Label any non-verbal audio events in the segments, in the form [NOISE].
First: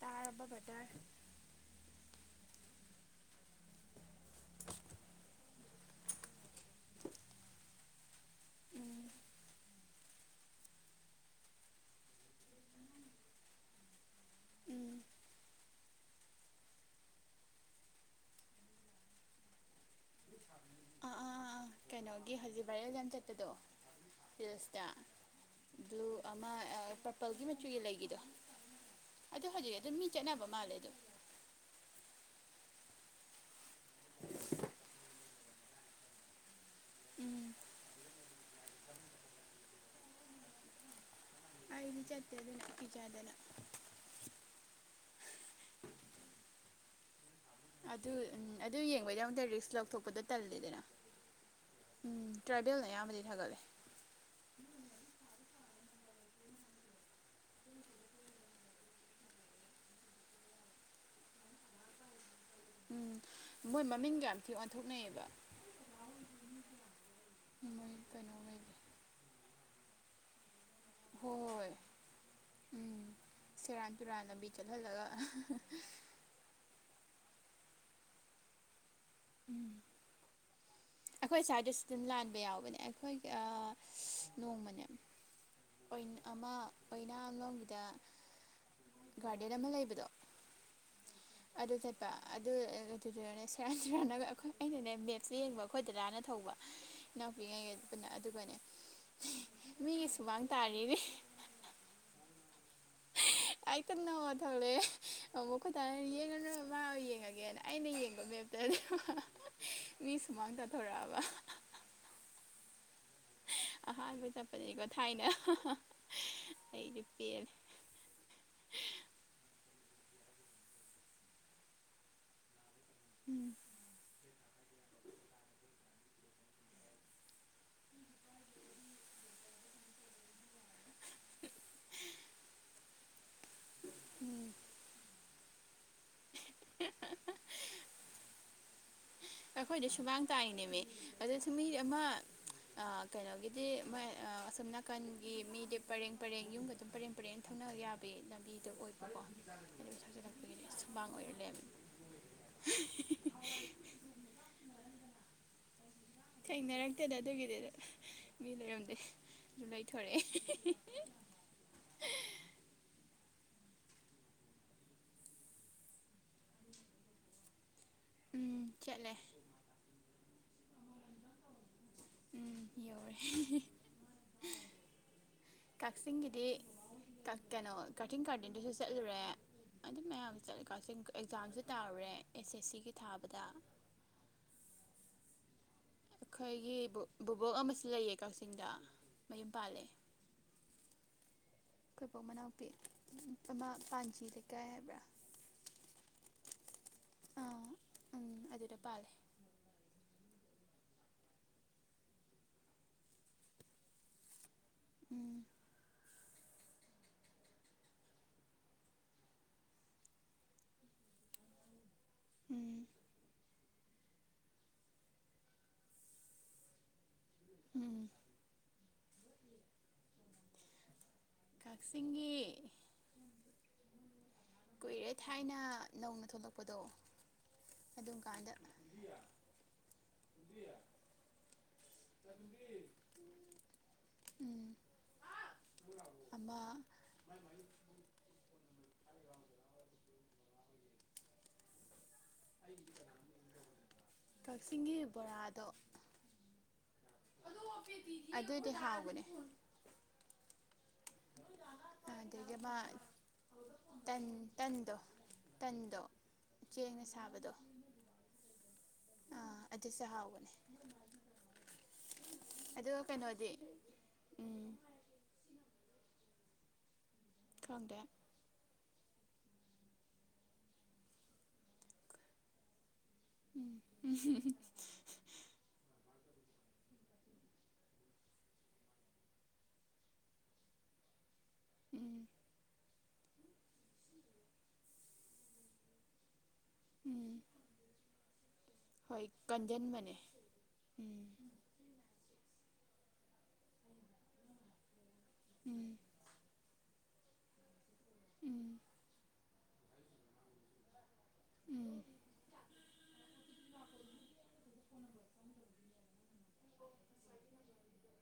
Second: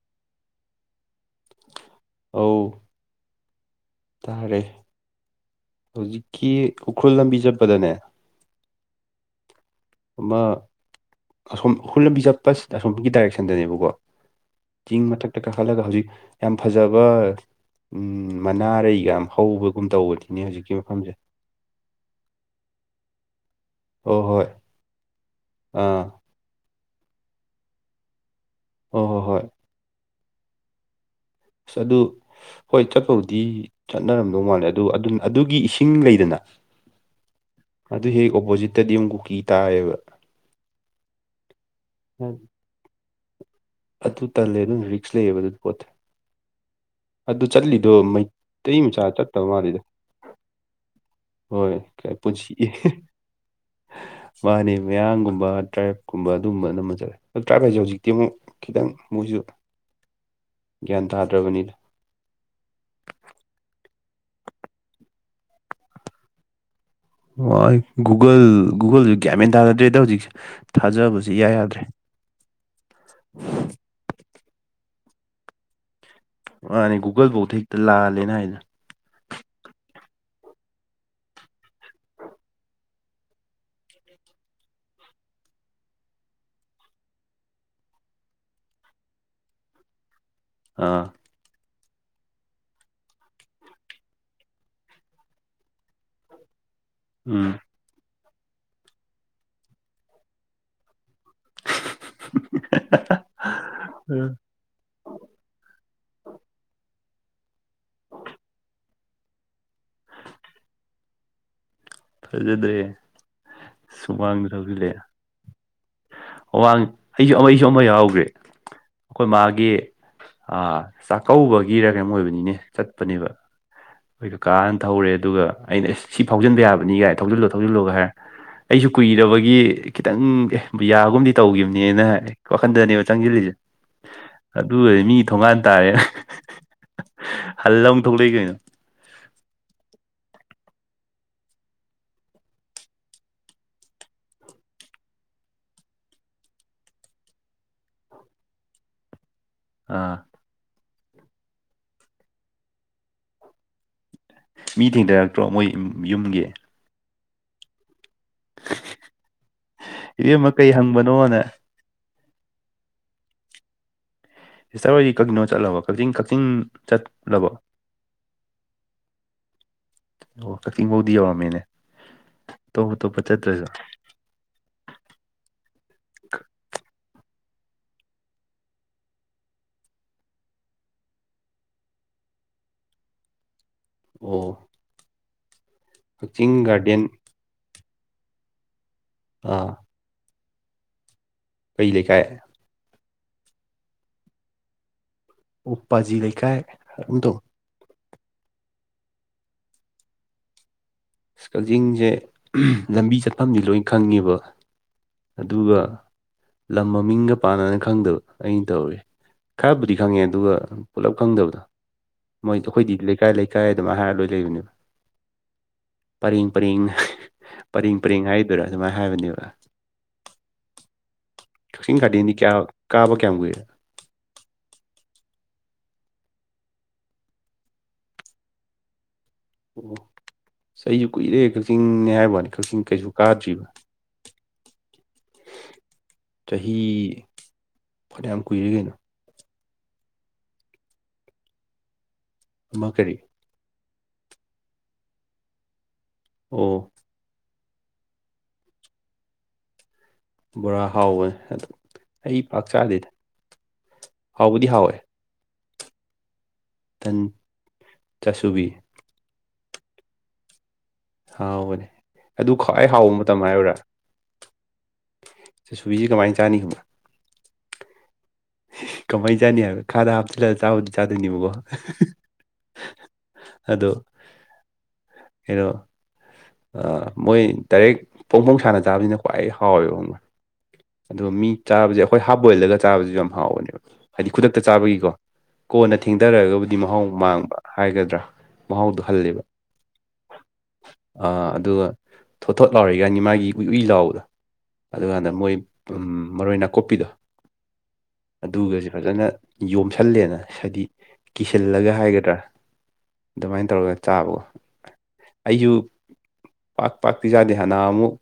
ꯇꯥꯔꯔꯕꯕꯗꯔ ꯑꯧ ꯇꯥꯔꯦ ꯍꯧꯖꯤꯛꯀꯤ ꯎꯈ꯭ꯔꯨꯜ ꯂꯝꯕꯤ ꯆꯠꯄꯗꯅꯦ ꯎꯝ ꯑꯃ ꯑꯁꯣꯝ ꯎꯈꯣꯏꯜ ꯂꯝꯕꯤ ꯆꯠꯄꯁꯤꯗ ꯑꯣꯝꯒꯤ ꯗꯥꯏꯔꯦꯛꯁꯟꯗꯅꯦꯕꯀꯣ ꯎꯝ ꯆꯤꯡ ꯃꯊꯛꯇ ꯀꯥꯈꯠꯂꯒ ꯍꯧꯖꯤꯛ ꯌꯥꯝ ꯐꯖꯕ ꯎꯝ ꯃꯅꯥꯔꯩꯒ ꯌꯥꯝ ꯍꯧꯕꯒꯨꯝ ꯇꯧꯕꯗꯨꯅꯦ ꯍꯧꯖꯤꯛ ꯑꯥ ꯑꯥ ꯑꯥ ꯀꯩꯅꯣꯒꯤ ꯍꯧꯖꯤꯛ ꯚꯥꯏꯖ ꯆꯠꯄꯗꯣ ꯍꯣꯏ ꯍꯣꯏ ꯁꯇ ꯑꯥ ꯕ꯭ꯂꯨ ꯑꯃ ꯄꯔꯄꯜꯒꯤ ꯃꯆꯨꯒꯤ ꯂꯩꯒꯤꯗꯣ ꯍꯣꯏ ꯍꯣꯏ ꯍꯣꯏ ꯑꯗꯨ ꯍꯧꯖꯤꯛ ꯑꯗꯨꯝ ꯃꯤ ꯆꯠꯅꯕ ꯃꯥꯜꯂꯦ ꯑꯗꯨ ꯁꯗꯨꯨ ꯍꯣꯏ ꯆꯠꯄꯕꯨꯗꯤ ꯆꯠꯅꯔꯝꯗꯧ ꯃꯥꯜꯂꯦ ꯑꯗꯨ ꯑꯗꯨ ꯑꯗꯨꯒꯤ ꯏꯁꯤꯡ ꯂꯩꯗꯅ ꯎꯝ ꯑꯗꯨ ꯍꯦꯛ ꯑꯣꯄꯣꯖꯤꯠꯇꯗꯤ ꯑꯃꯨꯛ ꯀꯨꯀꯤ ꯇꯥꯏꯌꯦꯕ ꯑꯩꯗꯤ ꯆꯠꯇꯗ ꯀꯤꯆꯥꯗꯅ ꯑꯗꯨ ꯇꯜꯂꯦ ꯑꯗꯨꯅ ꯔꯤꯛꯁ ꯂꯩꯌꯦꯕ ꯑꯗꯨꯗꯤ ꯄꯣꯠꯇꯦ ꯑꯗꯨ ꯆꯠꯂꯤꯗꯣ ꯑꯗꯨ ꯎꯝ ꯑꯗꯨ ꯃꯩꯇꯩ ꯃꯆꯥ ꯌꯦꯡꯕꯩꯗꯤ ꯑꯃꯨꯛꯇ ꯆꯠꯇꯕ ꯔꯤꯛꯁ ꯃꯥꯜꯂꯤꯗ ꯂꯧꯊꯣꯛꯄꯗꯣ ꯇꯜꯂꯤꯗꯅ ꯍꯣꯏ ꯀꯥꯏ ꯎꯝ ꯄꯨꯁꯤꯦ [INAUDIBLE] ꯇ꯭ꯔꯥꯏꯕꯦꯜꯅ ꯑꯌꯥꯝꯕꯗꯤ ꯊꯥꯒꯠꯂꯦ ꯃꯥꯅꯦ ꯃꯌꯥꯡꯒꯨꯝꯕ ꯇ꯭ꯔꯥꯏꯞꯀꯨꯝꯕ ꯑꯗꯨꯒꯨꯝꯕ ꯑꯅꯝꯕ ꯆꯠꯂꯦ ꯇ꯭ꯔꯥꯏꯕ ꯍꯥꯏꯁꯦ ꯍꯧꯖꯤꯛꯇꯤ ꯑꯃꯨꯛ ꯈꯤꯇꯪ ꯃꯣꯏꯁꯨ ꯒ꯭ꯌꯥꯟ ꯇꯥꯗ꯭ꯔꯕꯅꯤꯅ ꯎꯝ ꯃꯣꯏ ꯃꯃꯤꯡꯒ ꯌꯥꯝ ꯊꯤ ꯑꯣꯟꯊꯣꯛꯅꯩꯑꯌꯦꯕ ꯑꯣ ꯃꯣꯏ ꯒꯨꯒꯜ ꯀꯩꯅꯣꯉꯩꯗꯤ ꯒꯨꯒꯜ ꯀꯌꯥꯃꯦꯟ ꯊꯥꯖꯗ꯭ꯔꯦꯗ ꯍꯧꯖꯤꯛꯁꯦ ꯊꯥꯖꯕꯁ ꯍꯣꯏ ꯌꯥ ꯍꯣꯏ ꯌꯥꯗ꯭ꯔꯦ ꯎꯝ ꯁꯦꯔꯥꯟ ꯇꯨꯔꯥꯟ ꯂꯝꯕꯤ ꯆꯠꯍꯜꯂꯒ ꯑꯅꯦ ꯒꯨꯒꯜ ꯐꯥꯎ ꯍꯦꯛꯇ ꯂꯥꯜꯂꯦ ꯍꯥꯏꯗꯅ ꯎꯝ ꯑꯩꯈꯣꯏ ꯁ꯭ꯋꯥꯏꯗꯁꯨ ꯑꯗꯨꯝ ꯂꯥꯟꯕ ꯌꯥꯎꯕꯅꯦ ꯑꯩꯈꯣꯏꯒꯤ ꯑꯥ ꯅꯣꯡꯃꯅꯦ ꯑꯃ ꯑꯣꯏꯅꯥ ꯑꯂꯣꯝꯒꯤꯗ ꯒꯥꯔꯗꯦꯟ ꯑꯃ ꯂꯩꯕꯗꯣ ꯑꯥ ꯑꯗꯨ ꯆꯠꯄ ꯑꯗꯨ ꯑꯗꯨꯗꯨꯅꯅꯦ ꯁꯔꯥꯟ ꯇꯨꯔꯟꯅꯕ ꯩ ꯑꯩꯈꯣꯏ ꯑꯩꯅꯅꯦ ꯃꯦꯞꯁꯦ ꯌꯦꯡꯕ ꯑꯩꯈꯣꯏ ꯗꯥꯗꯥꯅ ꯊꯧꯕ [UNINTELLIGIBLE] ꯏꯅꯥꯎꯄꯤꯉꯩꯒ ꯄꯨꯅ ꯑꯗꯨꯒꯅꯦ ꯃꯤꯒꯤ ꯁꯨꯃꯥꯡ ꯇꯥꯔꯤꯅꯦ [INAUDIBLE] ꯑꯥꯏ ꯇ ꯎꯝ ꯅꯗꯧꯦ [INAUDIBLE] ꯑꯃꯨꯛ ꯑꯩꯈꯣꯏ ꯗꯥꯅ ꯌꯦꯡꯉꯅꯣꯏ ꯃꯥꯑꯣꯢꯅ ꯌꯦꯡꯉꯒꯦꯅ ꯑꯩꯅ ꯌꯦꯡꯕ ꯃꯦꯞꯇꯅꯦꯕ ꯃꯤ ꯁꯨꯃꯥꯡ ꯇꯥꯊꯣꯔꯛꯑꯕ ꯐꯖꯗꯦꯍꯦ ꯑꯍꯥꯟꯕꯩ ꯆꯠꯄꯗꯅꯤꯀꯣ ꯊꯥꯏꯅ ꯑꯋꯥꯡ ꯑꯩꯗꯤ ꯑꯩꯁꯨ ꯄꯦꯜꯂꯦ ꯑꯃ ꯑꯩꯁꯨ ꯑꯃ ꯌꯥꯎꯒꯦ ꯑꯩꯈꯣꯏ ꯃꯥꯒꯤ ꯆꯥꯛꯀꯧꯕꯒꯤꯔ ꯀꯩꯅꯝ ꯑꯣꯏꯕꯅꯤꯅꯦ ꯆꯠꯄꯅꯦꯕ ꯎꯝ ꯑꯩꯣꯏꯗꯣ ꯀꯥꯅ ꯊꯧꯔꯦ ꯑꯗꯨꯒ ꯑꯩꯅ ꯑꯦꯁ ꯁꯤ ꯐꯥꯎꯖꯤꯟꯕ ꯌꯥꯕꯅꯤꯒꯥꯏ ꯊꯧꯖꯤꯜꯂꯣ ꯊꯧꯖꯤꯜꯂꯣꯒ ꯍꯥꯏꯔꯦ ꯑꯩꯁꯨ ꯀꯨꯏꯔꯕꯒꯤ ꯈꯤꯇꯪ ꯑꯦ ꯕꯨ ꯌꯥꯒꯨꯝꯗꯤ ꯇꯧꯒꯤꯈꯤꯕꯅꯦꯅ ꯍꯥꯏ ꯋꯥꯈꯟꯗꯅꯦꯕ ꯆꯪꯁꯤꯜꯂꯤꯁꯦ ꯎꯝ ꯑꯗꯨꯒꯗꯤ ꯃꯤ ꯊꯣꯡꯒꯥꯟ ꯇꯥꯔꯦ ꯍꯜꯂ ꯑꯃꯨꯛ ꯊꯣꯛꯂꯛ ꯑꯦ ꯀꯩꯅꯣ ꯑꯩꯈꯣꯏꯗꯤ ꯁꯨꯃꯥꯡ ꯇꯥꯛꯏꯅꯦꯃꯤ ꯑꯗꯨꯗꯁꯨ ꯃꯤ ꯑꯃ ꯀꯩꯅꯣꯒꯤꯗꯤ ꯃ ꯑꯁꯣꯝ ꯅꯥꯀꯟꯒꯤ ꯃꯤꯗꯤ ꯄꯔꯦꯡ ꯄꯔꯦꯡ ꯌꯨꯝꯒ ꯑꯗꯨꯝ ꯄꯔꯦꯡ ꯄꯔꯦꯡ ꯊꯧꯅꯕ ꯌꯥꯕꯒꯤ ꯂꯝꯕꯤꯗꯣ ꯑꯣꯏꯕꯀꯣ ꯑꯥ ꯑꯗꯨꯒꯤ ꯑꯩꯈꯣꯏꯒꯤꯗꯤ ꯁꯨꯃꯥꯡ ꯑꯣꯏꯔ ꯂꯩꯔꯝꯃꯦ ꯃꯤ ꯊꯦꯡꯅꯔꯛꯇ꯭ꯔꯣ ꯃꯣꯏ ꯌꯨꯝꯒꯤ ꯍꯠꯇꯦꯗ ꯑꯗꯨꯒꯤꯗꯤ ꯃꯤ ꯂꯩꯔꯝꯗꯦ ꯑꯗꯨ ꯂꯩꯊꯣꯔꯛꯑꯦ ꯟꯑꯣꯣꯅꯦ [INAUDIBLE] ꯁꯤꯁꯇꯔ ꯍꯣꯏꯗꯤ ꯀꯥꯛꯆꯤꯡꯗꯣ ꯆꯠꯂꯕꯣ ꯀꯥꯛꯆꯤꯡ ꯀꯥꯛꯆꯤꯡ ꯆꯠꯂꯕꯣ ꯎꯝ ꯆꯠꯂꯦ ꯑꯣ ꯀꯥꯛꯆꯤꯡ ꯐꯥꯎꯗꯤ ꯌꯧꯔꯝꯃꯦꯅꯦ ꯎꯝ ꯑꯇꯣꯞ ꯌꯧꯔꯦ ꯑꯇꯣꯞꯄ ꯆꯠꯇ꯭ꯔꯁꯨ [UNINTELLIGIBLE] ꯀꯛꯆꯤꯡꯒꯤꯗꯤ ꯀꯩꯅꯣ ꯀꯛꯆꯤꯡ ꯒꯥꯔꯗꯦꯟꯗꯨꯁꯨ ꯆꯠꯂꯨꯔꯦ ꯑꯗꯨ ꯃꯌꯥꯝ ꯆꯠꯂꯀꯥ ꯑꯦꯛꯖꯥꯝꯁꯦ ꯇꯥꯔꯨꯔꯦ ꯑꯦꯁ ꯑꯦꯁ ꯁꯤꯒꯤ ꯊꯥꯕꯗ ꯑꯣ ꯀꯛꯆꯤꯡ ꯑꯩꯈꯣꯏꯒꯤ ꯒꯥꯔꯗꯦꯟ ꯕꯨꯕꯣꯛ ꯑꯃ __ ꯂꯩꯌꯦ ꯀꯛꯆꯤꯡꯗ ꯃꯌꯨꯝ ꯑꯥ ꯄꯥꯜꯂꯦ ꯀꯩ ꯂꯩꯀꯥꯏ ꯑꯩꯣꯏꯕꯣꯛ ꯃꯅꯥꯎꯄꯤ ꯑꯃꯃꯥ ꯄꯥꯟꯖꯤ ꯂꯩꯀꯥꯏ ꯍꯥꯏꯕ꯭ꯔꯥ ꯎꯄꯥꯖꯤ ꯂꯩꯀꯥꯏ ꯍꯥꯢꯀꯨꯝ ꯑꯥ ꯎꯝ ꯑꯗꯨꯗ ꯄꯥꯜꯂꯦ ꯑꯁ ꯀꯛꯆꯤꯡꯁꯦ ꯂꯝꯕꯤ ꯆꯠꯐꯝꯁꯦ ꯂꯣꯏ ꯈꯪꯉꯦꯕ ꯎꯝ ꯑꯗꯨꯒ ꯂꯝ ꯃꯃꯤꯡꯒ ꯄꯥꯟꯅꯅ ꯈꯪꯗꯕ ꯑꯩꯅ ꯇꯧꯔꯤꯁꯦ ꯈꯔꯕꯨꯗꯤ ꯈꯪꯉꯦ ꯑꯗꯨꯒ ꯄꯨꯂꯞ ꯈꯪꯗꯕꯗꯣ ꯃꯣꯏꯗꯣ ꯎꯝ ꯑꯩꯈꯣꯏꯗꯤ ꯂꯩꯀꯥꯏ ꯂꯩꯀꯥꯏ ꯑꯗꯨꯝꯃꯥꯏ ꯍꯥꯏꯔꯒ ꯂꯣꯏ ꯂꯩꯕꯅꯦꯕ ꯄꯔꯦꯡ ꯄꯔꯦꯡ ꯄꯔꯦꯡ ꯎꯝ ꯄꯔꯦꯡ ꯍꯥꯏꯗꯨꯣꯏꯔꯥ ꯑꯗꯨꯃꯥꯏꯅ ꯍꯥꯏꯕꯅꯦꯕ ꯀꯛꯆꯤꯡ ꯀꯛꯆꯤꯡꯒꯤ ꯒꯥꯔꯗꯦꯟꯗꯤ ꯀꯌꯥ ꯀꯥꯕ ꯀꯌꯥꯝ ꯀꯨꯏꯔꯦ ꯀꯨꯏꯔꯦ ꯊꯥꯏꯅ ꯅꯧꯅ ꯊꯣꯛꯂꯛꯄꯗꯣ ꯑꯗꯨꯝꯀꯥꯟꯗ ꯑꯣ ꯑꯩꯁꯨ ꯀꯨꯏꯔꯦ ꯀꯛꯆꯤꯡꯅꯦ ꯍꯥꯏꯕꯩ ꯋꯥꯅꯤ ꯀꯛꯆꯤꯡ ꯀꯩꯁꯨ ꯀꯥꯗ꯭ꯔꯤꯕ ꯎ ꯑꯃ ꯆꯍꯤ ꯍꯣ ꯐꯅꯌꯥꯝ ꯀꯨꯏꯔꯦ ꯀꯩꯅꯣ ꯑꯃ ꯀꯔꯤ ꯀꯛꯆꯤꯡꯒꯤ ꯕꯣꯔꯥꯗꯣ ꯑꯣ ꯑꯗꯨꯏꯗꯤ ꯍꯥꯎꯕꯅꯦ ꯕꯣꯔꯥ ꯍꯥꯎꯕꯅꯦ ꯑꯗꯨ ꯑꯩ ꯄꯥꯛ ꯑꯗꯒꯤꯃ ꯆꯥꯗꯦꯗ ꯇꯟ ꯍꯥꯎꯕꯨꯗꯤ ꯇꯟꯗ ꯍꯥꯎꯋꯦ ꯇꯟꯗꯣ ꯆꯦꯡꯅ ꯇꯟ ꯁꯥꯕꯗꯣ ꯆꯥꯁꯨꯕꯤ ꯑꯥ ꯑꯗꯨ ꯆꯥꯛꯍꯥꯎꯕꯅꯦ ꯍꯥꯎꯕꯅꯦ ꯑꯗꯨ ꯈ꯭ꯋꯥꯏ ꯍꯥꯎꯕ ꯃꯇꯝ ꯀꯩꯅꯣꯗꯤ ꯍꯥꯏꯌꯨꯔꯥ ꯎꯝ ꯆꯥꯁꯨꯕꯤꯁꯦ ꯀꯃꯥꯏꯅ ꯆꯥꯅꯤ ꯈꯪꯕꯔ ꯈꯗꯦ ꯀꯃꯥꯏꯅ ꯆꯥꯅꯤ ꯍꯥꯏꯕꯣ ꯈꯥꯗ ꯍꯥꯞꯆꯤꯜꯂꯒ ꯆꯥꯕꯗꯤ ꯆꯥꯗꯣꯏꯅꯦꯕꯀꯣ ꯎꯝ ꯑꯗꯣ ꯀꯩꯅꯣ ꯃꯣꯏ ꯗꯥꯏꯔꯦꯛ ꯐꯣꯡ ꯐꯣꯡ ꯁꯥꯟꯅ ꯆꯥꯕꯁꯤꯅ ꯈ꯭ꯋꯥꯏ ꯍꯥꯎꯋꯦꯕ ꯈꯪꯕꯔ꯭ ꯑꯗꯨꯒ ꯃꯤ ꯆꯥꯕꯁꯦ ꯎꯝ ꯑꯩꯈꯣꯏ ꯍꯥꯞ ꯕꯣꯏꯜꯗꯒ ꯆꯥꯕꯁꯨ ꯌꯥꯝ ꯍꯥꯎꯕꯅꯦꯕ ꯍꯥꯏꯗꯤ ꯈꯨꯗꯛꯇ ꯆꯥꯕꯒꯤꯀꯣ ꯀꯣꯟꯅ ꯊꯦꯡꯊꯔꯒꯕꯨꯗꯤ ꯃꯍꯥꯎ ꯎꯝ ꯃꯥꯡꯕ ꯍꯥꯏꯒꯗ꯭ꯔꯥ ꯃꯍꯥꯎꯗꯣ ꯍꯣꯏ ꯍꯜꯂꯦꯕ ꯀꯟꯖꯟꯕꯅꯦ ꯎꯝ ꯑꯗꯨꯒ ꯊꯣꯠ ꯊꯣꯠ ꯂꯥꯎꯔꯤ ꯀꯅꯤ ꯃꯥꯒꯤ ꯎꯋ ꯎꯏ ꯂꯥꯎꯕꯗꯣ ꯑꯗꯨꯀꯥꯟꯗ ꯃꯣꯏ ꯎꯝ ꯃꯔꯣꯏ ꯅꯥꯀꯨꯞꯄꯤꯗꯣ ꯎꯝ ꯑꯗꯨꯒꯁꯦ ꯐꯖꯅ ꯌꯣꯝꯁꯜꯂꯦꯗꯅ ꯍꯥꯏꯗꯤ ꯀꯤꯁꯜꯂꯒ ꯎꯝ ꯍꯥꯏꯒꯗ꯭ꯔꯥ ꯑꯗꯨꯃꯥꯏꯅ ꯇꯧꯔꯒ ꯆꯥꯕꯒꯣ ꯑꯁꯨꯨ ꯄꯥꯛ ꯄꯥꯛꯀꯤꯤꯖꯥꯗꯦ ꯍꯅꯥ ꯑꯃꯨꯛ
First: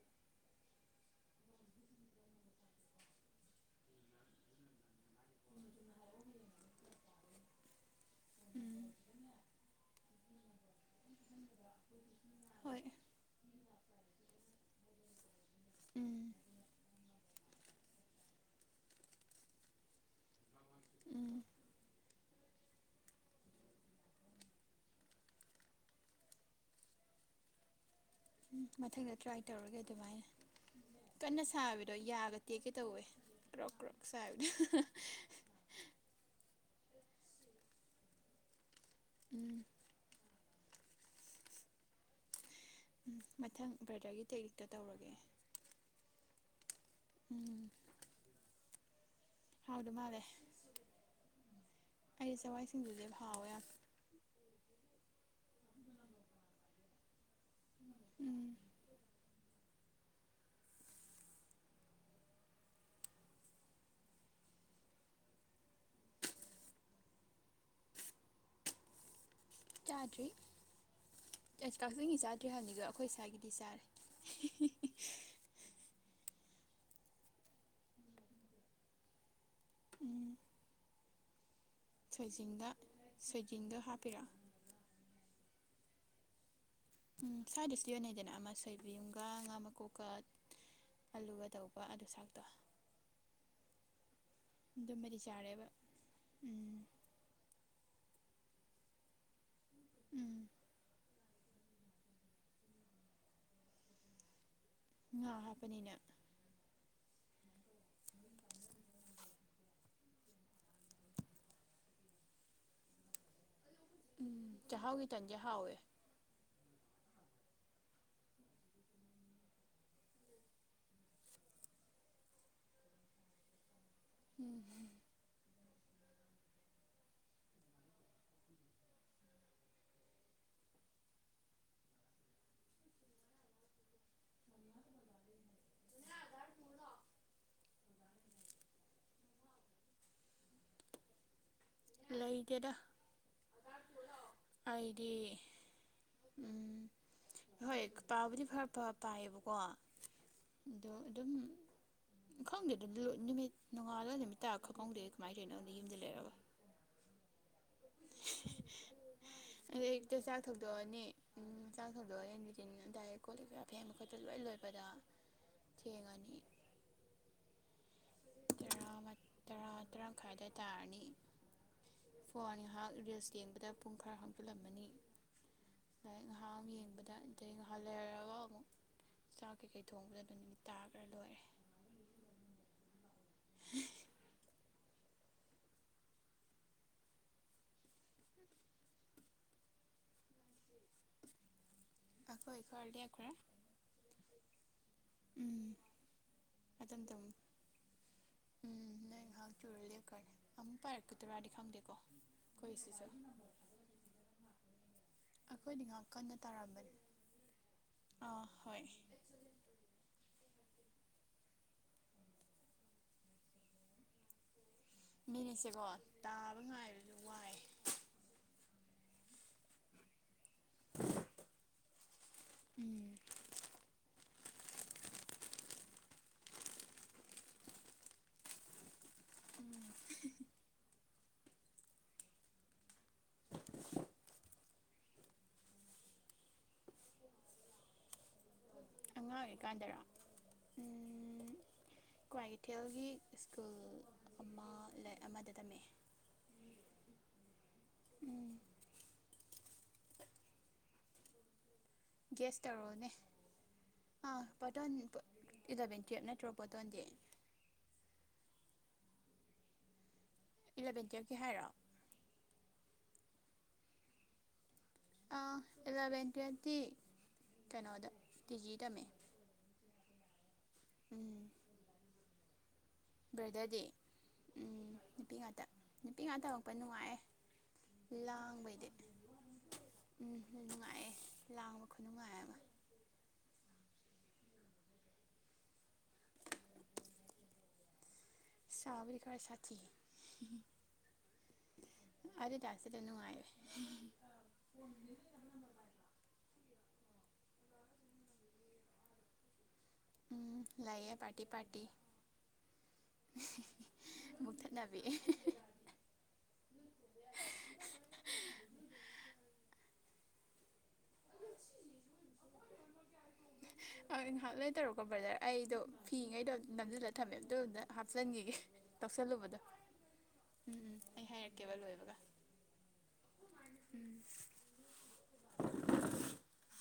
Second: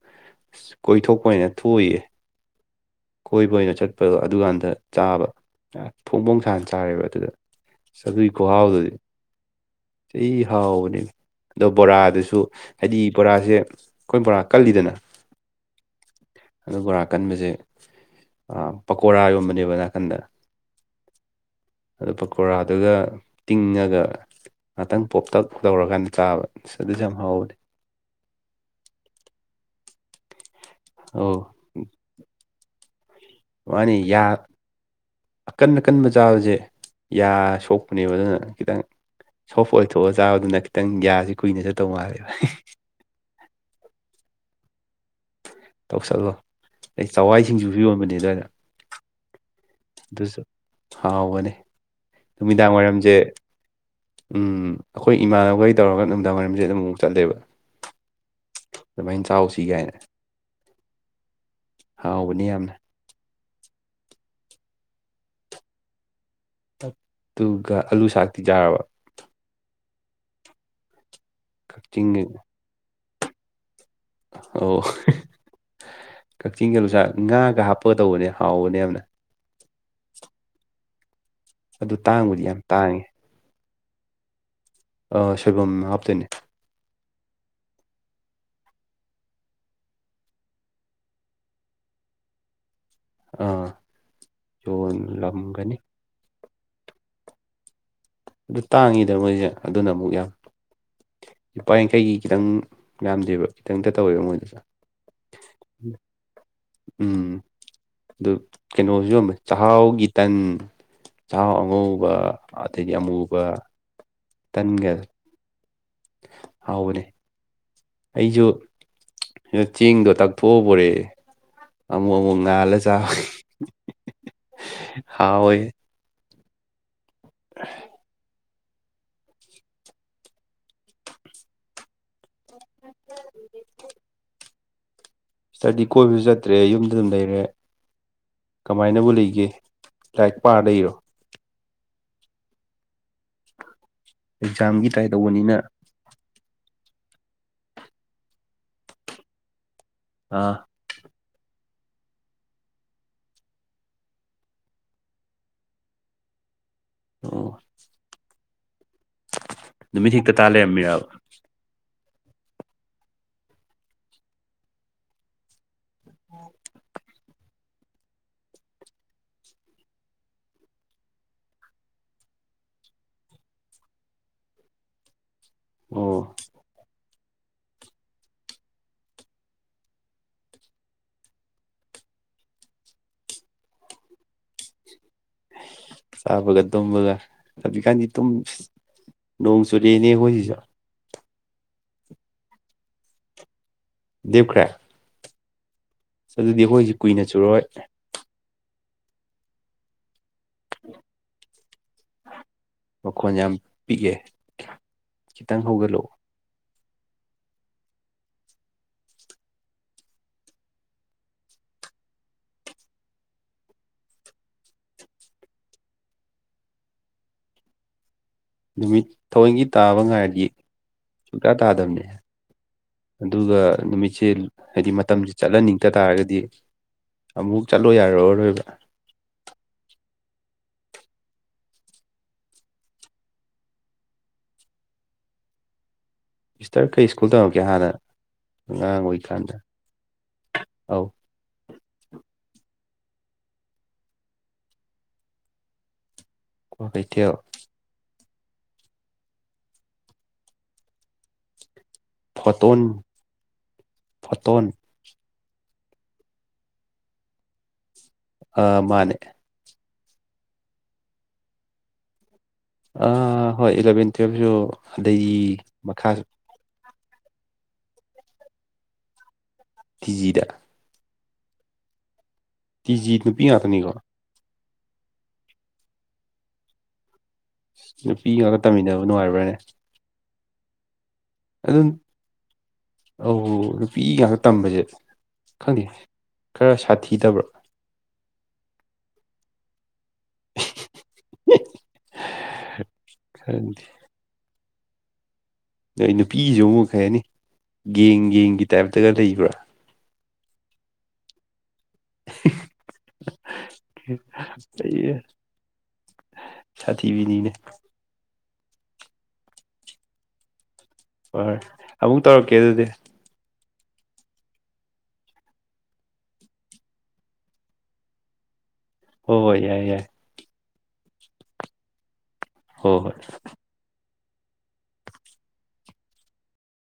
ꯀꯣꯏꯊꯣꯛꯄ ꯑꯣꯏꯅ ꯊꯣꯛꯎꯨꯏꯌꯦ ꯀꯣꯏꯕ ꯑꯣꯏꯅ ꯆꯠꯄꯗꯣ ꯑꯗꯨꯀꯥꯟꯗ ꯆꯥꯕ ꯐꯣꯡ ꯐꯣꯡ ꯁꯅ ꯆꯥꯔꯦꯕ ꯑꯗꯨꯗ ꯁꯒꯣꯏ ꯈꯍꯥꯎꯗꯨꯗꯤ ꯎꯝ ꯁꯤ ꯍꯥꯎꯕꯅꯦ ꯑꯗꯣ ꯕꯣꯔꯥꯗꯨꯁꯨ ꯁꯨ ꯍꯣꯏ ꯍꯥꯏꯗꯤ ꯕꯣꯔꯥꯁꯦ ꯑꯩꯈꯣꯏ ꯕꯣꯔꯥ ꯀꯜꯂꯤꯗꯅ ꯎꯝ ꯑꯗꯣ ꯕꯣꯔꯥ ꯀꯟꯕꯁꯦ ꯑ ꯄꯀꯣꯔꯥ ꯌꯣꯟꯕꯅꯦꯕ ꯅꯥꯀꯟꯗ ꯎꯝ ꯑꯗꯨ ꯄꯀꯣꯔꯥꯗꯒ ꯇꯤꯡꯉꯒ ꯉꯥꯛꯇꯪ ꯄꯣꯞꯇꯛ ꯇꯧꯔꯀꯥꯟꯗ ꯆꯥꯕ ꯁꯤ ꯑꯗꯨ ꯌꯥꯝ ꯍꯧꯋꯦ ꯝ ꯃꯊꯪꯗ ꯇ꯭ꯔꯥꯏ ꯇꯧꯔꯒꯦ ꯑꯗꯨꯃꯥꯏꯅ ꯑꯧ ꯀꯟꯅ ꯁꯥꯕꯤꯗꯣ ꯌꯥꯒ ꯇꯦꯛ ꯀꯩ ꯇꯧꯋꯦ ꯀ꯭ꯔꯛ ꯃꯥꯅꯤ ꯀ꯭ꯔꯛ ꯌꯥ ꯁꯥꯗ ꯑꯀꯟ ꯑꯀꯟꯕ ꯆꯥꯕꯁꯦ ꯌꯥ ꯁꯣꯛꯄꯅꯦꯕ ꯑꯗꯨꯅ ꯈꯤꯇꯪ ꯎꯝ ꯁꯣꯐ ꯑꯣꯏꯊꯣꯛꯑ ꯆꯥꯕꯗꯨꯅ ꯈꯤꯇꯪ ꯒ꯭ꯌꯥꯁꯤ ꯀꯨꯏꯅ ꯆꯠꯇꯧ ꯃꯥꯜꯂꯦꯕ ꯎꯝ ꯃꯊꯪ ꯕ꯭ꯔꯗꯔꯒꯤ ꯇꯦꯛꯅꯤꯛꯇ ꯇꯧꯔꯒꯦ ꯇꯧꯁꯜꯂꯣ ꯑꯩ ꯆꯋꯥꯏ ꯎꯝ ꯁꯤꯡꯖꯨ ꯁꯨ ꯌꯣꯟꯕꯅꯦ ꯑꯗꯨꯋꯥꯏꯗ ꯍꯥꯎꯗꯧ ꯃꯥꯜꯂꯦ ꯑꯗꯨꯁꯨ ꯍꯥꯎꯕꯅꯤ ꯑꯩꯗꯤ ꯆꯥꯛꯍꯋꯥꯏ ꯁꯤꯡꯖꯨꯁꯦ ꯍꯥꯎꯋꯦ ꯌꯥꯝ ꯎꯝ ꯑꯩꯈꯣꯏ ꯏꯃꯥꯟꯅꯕꯈꯩ ꯇꯧꯔꯒ ꯅꯨꯃꯤꯗꯥꯡ ꯋꯥꯏꯔꯝꯁꯦ ꯑꯗꯨꯝ ꯑꯃꯨꯛꯃꯨꯛ ꯆꯠꯂꯦꯕ ꯎꯝ ꯑꯗꯨꯃꯥꯏꯅ ꯆꯥꯎꯁꯤ ꯀꯥꯏꯅ ꯍꯥꯎꯕꯅꯤ ꯌꯥꯝꯅ ꯨ ꯑꯥꯂꯨ ꯁꯥꯛꯇꯤ ꯆꯥꯔꯕ ꯆꯥꯗ꯭ꯔꯤ ꯑꯁ ꯀꯛꯆꯤꯡꯒꯤ ꯆꯥꯗ꯭ꯔꯤ ꯍꯥꯏꯕꯅꯤꯗ ꯑꯩꯈꯣꯏ ꯏꯁꯥꯒꯤꯗꯤ ꯆꯥꯔꯦ ꯑꯣ ꯀꯛꯆꯤꯡꯒꯤ ꯂꯨꯆꯥꯛ ꯉꯥꯒ ꯍꯥꯞꯄꯒꯗꯧꯕꯅꯦ ꯍꯥꯎꯕꯅꯦ ꯌꯥꯝꯅ ꯎꯝ ꯑꯗꯨ ꯇꯥꯡꯕꯨꯗꯤ ꯌꯥꯝ ꯁꯣꯏꯖꯤꯟꯒ ꯇꯥꯡꯉꯦ ꯁꯣꯏꯖꯤꯟꯗꯣ ꯍꯥꯞꯄꯤꯔꯣ ꯑꯣ ꯁꯣꯏꯕꯨꯝ ꯍꯥꯞꯇꯣꯏꯅꯦ ꯎꯝ ꯁ꯭ꯋꯥꯏꯗꯁꯨ ꯌꯣꯟꯅꯩꯗꯅ ꯑꯃ ꯁꯣꯏꯕꯨꯝꯒ ꯉꯥ ꯃꯀꯣꯛꯀ ꯑꯂꯨꯒ ꯇꯧꯔꯒ ꯑꯂꯨ ꯁꯥꯛꯇꯣ ꯑꯥ ꯑꯗꯨꯝꯕꯗꯤ ꯆꯥꯔꯦꯕ ꯌꯣꯟꯂꯝꯒꯅꯤ ꯎꯝ ꯑꯗꯨ ꯇꯥꯡꯉꯤꯗ ꯃꯣꯏꯁꯦ ꯑꯗꯨꯅ ꯑꯃꯨꯛ ꯌꯥꯝ ꯎꯝ ꯏꯄꯥ ꯌꯥꯡꯈꯩꯒꯤ ꯈꯤꯇꯪ ꯌꯥꯝꯗꯦꯕ ꯈꯤꯇꯪꯇ ꯇꯧꯋꯦꯕ ꯃꯣꯏꯗꯁꯨ ꯉꯥ ꯍꯥꯞꯄꯅꯤꯅ ꯎꯝ ꯑꯗꯨ ꯀꯩꯅꯣꯁꯨ ꯌꯣꯟꯕꯅꯦ ꯆꯥꯛꯍꯥꯎꯒꯤ ꯇꯟ ꯆꯥꯛꯍꯥꯎ ꯑꯉꯧꯕ ꯑꯗꯩꯗꯤ ꯑꯃꯨꯕ ꯎꯝ ꯇꯟꯒ ꯆꯥꯛꯍꯥꯎꯒꯤ ꯇꯟꯗꯤ ꯍꯥꯎꯋꯦ ꯍꯥꯎꯕꯅꯦ ꯑꯩꯁꯨ ꯁꯤꯗ ꯆꯦꯡꯗꯣ ꯇꯛꯊꯣꯛꯑ ꯄꯣꯔꯦ [UNINTELLIGIBLE] ꯑꯃꯨꯛ ꯑꯃꯨꯛ ꯉꯥꯜꯂ ꯆꯥꯢ ꯎꯝ ꯍꯥꯎꯋꯦ [UNINTELLIGIBLE] ꯁꯤꯗꯗ ꯀꯣꯏꯕꯁꯨ ꯆꯠꯇ꯭ꯔꯦ ꯌꯨꯝꯗ ꯑꯗꯨꯝ ꯂꯩꯔꯦ ꯀꯃꯥꯏꯅꯕꯨ ꯂꯩꯒꯦ ꯂꯥꯏꯔꯤꯛ ꯄꯥꯔ ꯂꯩꯔꯤꯔꯣ ꯂꯩꯇꯦꯗ ꯑꯦꯛꯖꯥꯝꯒꯤ ꯇ꯭ꯔꯥꯏ ꯑꯩꯗꯤ ꯇꯧꯕꯅꯤꯅ ꯎꯝ ꯍꯣꯏ ꯄꯥꯎꯕꯨꯗꯤ ꯐꯔ ꯐ ꯄꯥꯏꯌꯦꯕꯀꯣ ꯑꯥ ꯑꯗꯣ ꯑꯗꯨꯝ ꯈꯪꯗꯦ ꯑꯗꯨ ꯅꯨꯃꯤꯠ ꯅꯉꯥꯜꯂꯒ ꯅꯨꯃꯤꯠ ꯇꯔꯛ ꯈꯛ ꯈꯪꯗꯦ ꯀꯃꯥꯏ ꯇꯧꯔꯤꯅꯣ ꯈꯪꯗꯦ ꯌꯨꯝꯗ ꯂꯩꯔꯒ ꯑꯣ ꯅꯨꯃꯤꯠ ꯑꯌꯨꯛ-ꯑꯌꯨꯛꯇ ꯍꯦꯛꯇ ꯆꯥꯛ ꯇꯥ ꯊꯧꯗꯣꯛꯑꯅꯤ ꯂꯩꯔꯝꯃꯤꯔꯕ ꯎꯝ ꯆꯥꯛ ꯊꯗꯣꯛ ꯍꯦꯟ ꯗꯥꯏꯔꯦꯛ ꯀꯣꯂꯤꯛꯀ ꯐꯦꯡꯕ ꯈꯣꯠꯄ ꯂꯣꯏ ꯂꯣꯏꯕꯗ ꯊꯦꯡꯉꯅꯤ ꯇꯔꯥ ꯇꯔꯥ ꯃꯈꯥꯏꯗ ꯇꯥꯔꯅꯤ ꯐꯣꯟ ꯉꯍꯥꯛ ꯔꯤꯜꯁ ꯌꯦꯡꯕꯗ ꯄꯨꯡ ꯈꯔ ꯍꯧꯖꯤꯜꯂꯝꯃꯅꯤ ꯉꯥꯏ ꯑꯣ ꯉꯥꯏꯍꯥꯛ ꯌꯦꯡꯕꯗ ꯑꯗꯩ ꯉꯍꯜ ꯂꯩꯒ ꯑꯃꯨꯛ ꯆꯥꯛ ꯀꯩꯀꯩ ꯊꯣꯡꯕꯗ ꯑꯗꯨ ꯅꯨꯃꯤꯠ ꯇꯥꯈ꯭ꯔ ꯂꯣꯏꯔꯦ ꯍ [INAUDIBLE] ꯆꯥꯕꯒ ꯇꯨꯝꯕꯒ ꯍꯧꯖꯤꯛꯀꯥꯟꯗꯤ ꯇꯨꯝ ꯅꯣꯡ ꯆꯨꯨꯔꯦꯅꯦꯈꯣꯏꯁꯤꯖ ꯑꯈꯣꯏ ꯏ ꯈꯔꯗꯤ ꯈꯔ ꯂꯦꯞꯈꯔꯦ ꯎꯝ ꯑꯗꯨꯗꯤ ꯑꯩꯈꯣꯏꯁꯤ ꯑꯗꯨꯝꯇ ꯀꯨꯏꯅ ꯆꯨꯔꯣꯏ ꯎꯝ ꯅꯪ ꯉꯥꯏꯍꯥꯛ ꯆꯨꯔ ꯂꯦꯞꯀꯅꯤ ꯑꯃꯨꯛ ꯄꯥꯏꯔꯛꯀꯗꯔꯥꯗꯤ ꯈꯪꯗꯦꯀꯣ ꯃꯈꯣꯟ ꯌꯥꯝ ꯑꯩꯈꯣꯏ ꯄꯤꯛꯑꯦ ꯈꯤꯇꯪ ꯑꯩꯈꯣꯏꯗꯤ ꯉꯍꯥꯛ ꯍꯧꯒꯠꯂꯛꯑꯣ ꯀꯟꯅ ꯇꯥꯔꯝꯕꯅꯤ ꯑꯥ ꯍꯣꯏ ꯃꯤꯅꯤꯠꯁꯦꯀꯣ ꯇꯥꯕ ꯉꯥꯏꯕꯁꯨ ꯋꯥꯏ ꯅꯨꯃꯤꯠ ꯊꯑꯣꯏꯒꯤ ꯇꯥꯕ ꯉꯥꯏꯔꯗꯤ ꯁꯨꯡꯇꯥ ꯇꯥꯗꯕꯅꯦ ꯎꯝ ꯑꯗꯨꯒ ꯅꯨꯃꯤꯠꯁꯦ ꯍꯥꯏꯗꯤ ꯃꯇꯝꯁꯦ ꯆꯠꯍꯟꯅꯤꯡꯗ ꯇꯥꯔꯒꯗꯤ ꯑꯃꯨꯛ ꯆꯠꯂꯣ ꯌꯥꯔꯔꯣꯏꯕ ꯎꯝ ꯁꯤꯁꯇꯔ ꯀꯩ ꯁ꯭ꯀꯨꯜ ꯇꯝꯃꯛꯀꯦ ꯍꯥꯟꯅ ꯑꯉꯥꯡ ꯑꯣꯏꯀꯥꯟꯗꯔ ꯑꯧ ꯎꯝ ꯀ꯭ꯋꯥꯏꯀꯩꯊꯦꯜꯒꯤ ꯁ꯭ꯀꯨꯜ ꯑꯃ ꯂꯩ ꯑꯃꯗ ꯇꯝꯃꯛꯑꯦ ꯀ ꯀꯩꯇꯣ ꯎꯝ ꯒ꯭ꯌꯥꯁ ꯐꯣꯇꯣꯟ ꯇꯧꯔꯛꯑꯣꯅꯦ ꯑꯥ ꯐꯣꯇꯣꯟ ꯄꯇ [UNINTELLIGIBLE] ꯏꯂꯕꯦꯟ ꯇꯨꯌꯦꯞ ꯅꯠꯇ꯭ꯔꯣꯄꯣꯠꯇꯣꯟꯗꯤ ꯃꯥꯅꯦ ꯏꯂꯕꯦꯟ ꯇꯨꯌꯦꯜꯄꯀꯤ ꯍꯥꯏꯔꯣ ꯑ ꯍꯣꯏ ꯏꯂꯚꯦꯟ ꯇꯨꯋꯦꯜꯁꯨ ꯑꯦꯂꯚꯦꯟ ꯇꯨꯌꯦꯜꯞꯇꯤ ꯀꯩꯅꯣꯗ ꯇꯤ ꯖꯤ ꯇꯝꯃꯦ ꯀꯤꯖꯤꯗ ꯎꯝ ꯇꯤ ꯖꯤ ꯅꯨꯄꯤ ꯕ꯭ꯔꯗꯔꯗꯤ ꯉꯥꯛꯇꯅꯤꯀꯣ ꯎꯝ ꯅꯨꯄꯤ ꯉꯥꯛꯇ ꯅꯨꯄꯤ ꯉꯥꯛ ꯇꯝꯃꯛꯄ ꯅꯨꯡꯉꯥꯏꯌꯦ ꯅꯨꯄꯤ ꯉꯥꯛꯇ ꯂꯥꯡꯕꯩꯗꯤ ꯇꯝꯃꯤꯟꯅꯕ ꯅꯨꯡꯉꯥꯏꯕ꯭ꯔꯥꯅꯦ ꯎꯝ ꯅꯨꯡꯉꯥꯏꯌꯦ ꯂꯥꯡꯕ ꯑꯗꯨꯝ ꯈꯨꯅꯨꯡꯉꯥꯏ ꯑꯃ ꯑꯧ ꯅꯨꯄꯤ ꯉꯥꯛꯇ ꯇꯝꯕꯁꯦ ꯈꯪꯗꯦ ꯈꯔ ꯁꯥꯊꯤꯗꯕ꯭ꯔꯥ ꯁꯥꯕꯨꯗꯤ ꯈꯔ ꯁꯥꯊꯤ ꯑꯗꯨ ꯇꯁꯤꯗ ꯅꯨꯡꯉꯥꯏꯔꯦ ꯈꯔꯗꯤ ꯅꯣꯏ ꯅꯨꯄꯤꯁꯨ ꯑꯃꯨꯛ ꯀꯩꯍꯥꯏꯅꯤ ꯒꯦꯡ ꯒꯦꯡꯒꯤ ꯇꯥꯏꯞꯇꯒ ꯂꯩꯕ꯭ꯔꯥ ꯎꯝ ꯂꯥꯏꯌꯦ ꯄꯥꯔꯇꯤ ꯄꯥꯔꯇꯤ ꯃꯨꯛꯊꯠꯅꯕꯤ ꯑꯩ ꯁꯥꯊꯤꯕꯤꯅꯤꯅꯦ ꯍꯣꯏ ꯍꯣꯏ ꯑꯃꯨꯛ ꯇꯧꯔꯛꯀꯦ ꯑꯗꯨꯗꯤ ꯑꯪ ꯉꯥꯏꯍꯥꯛ ꯂꯩꯔ ꯇꯧꯔꯛꯀꯣ ꯕ꯭ꯔꯗꯔ ꯑꯩꯗꯣ ꯐꯤꯒꯩꯗꯣ ꯅꯝꯁꯤꯜꯂꯒ ꯊꯝꯃꯦ ꯑꯗꯨ ꯑꯝꯇ ꯍꯥꯞꯆꯤꯟꯈꯤꯒꯦ ꯍꯣꯏ ꯍꯣꯏ ꯇꯧꯁꯜꯂꯨꯕꯗꯣ ꯌꯥꯏ ꯌꯥꯏ ꯎꯝ ꯎꯝ ꯑꯩ ꯍꯥꯏꯔꯛꯀꯦꯕ ꯂꯣꯏꯕꯒ ꯍꯣꯏ ꯍꯣꯏ [UNINTELLIGIBLE]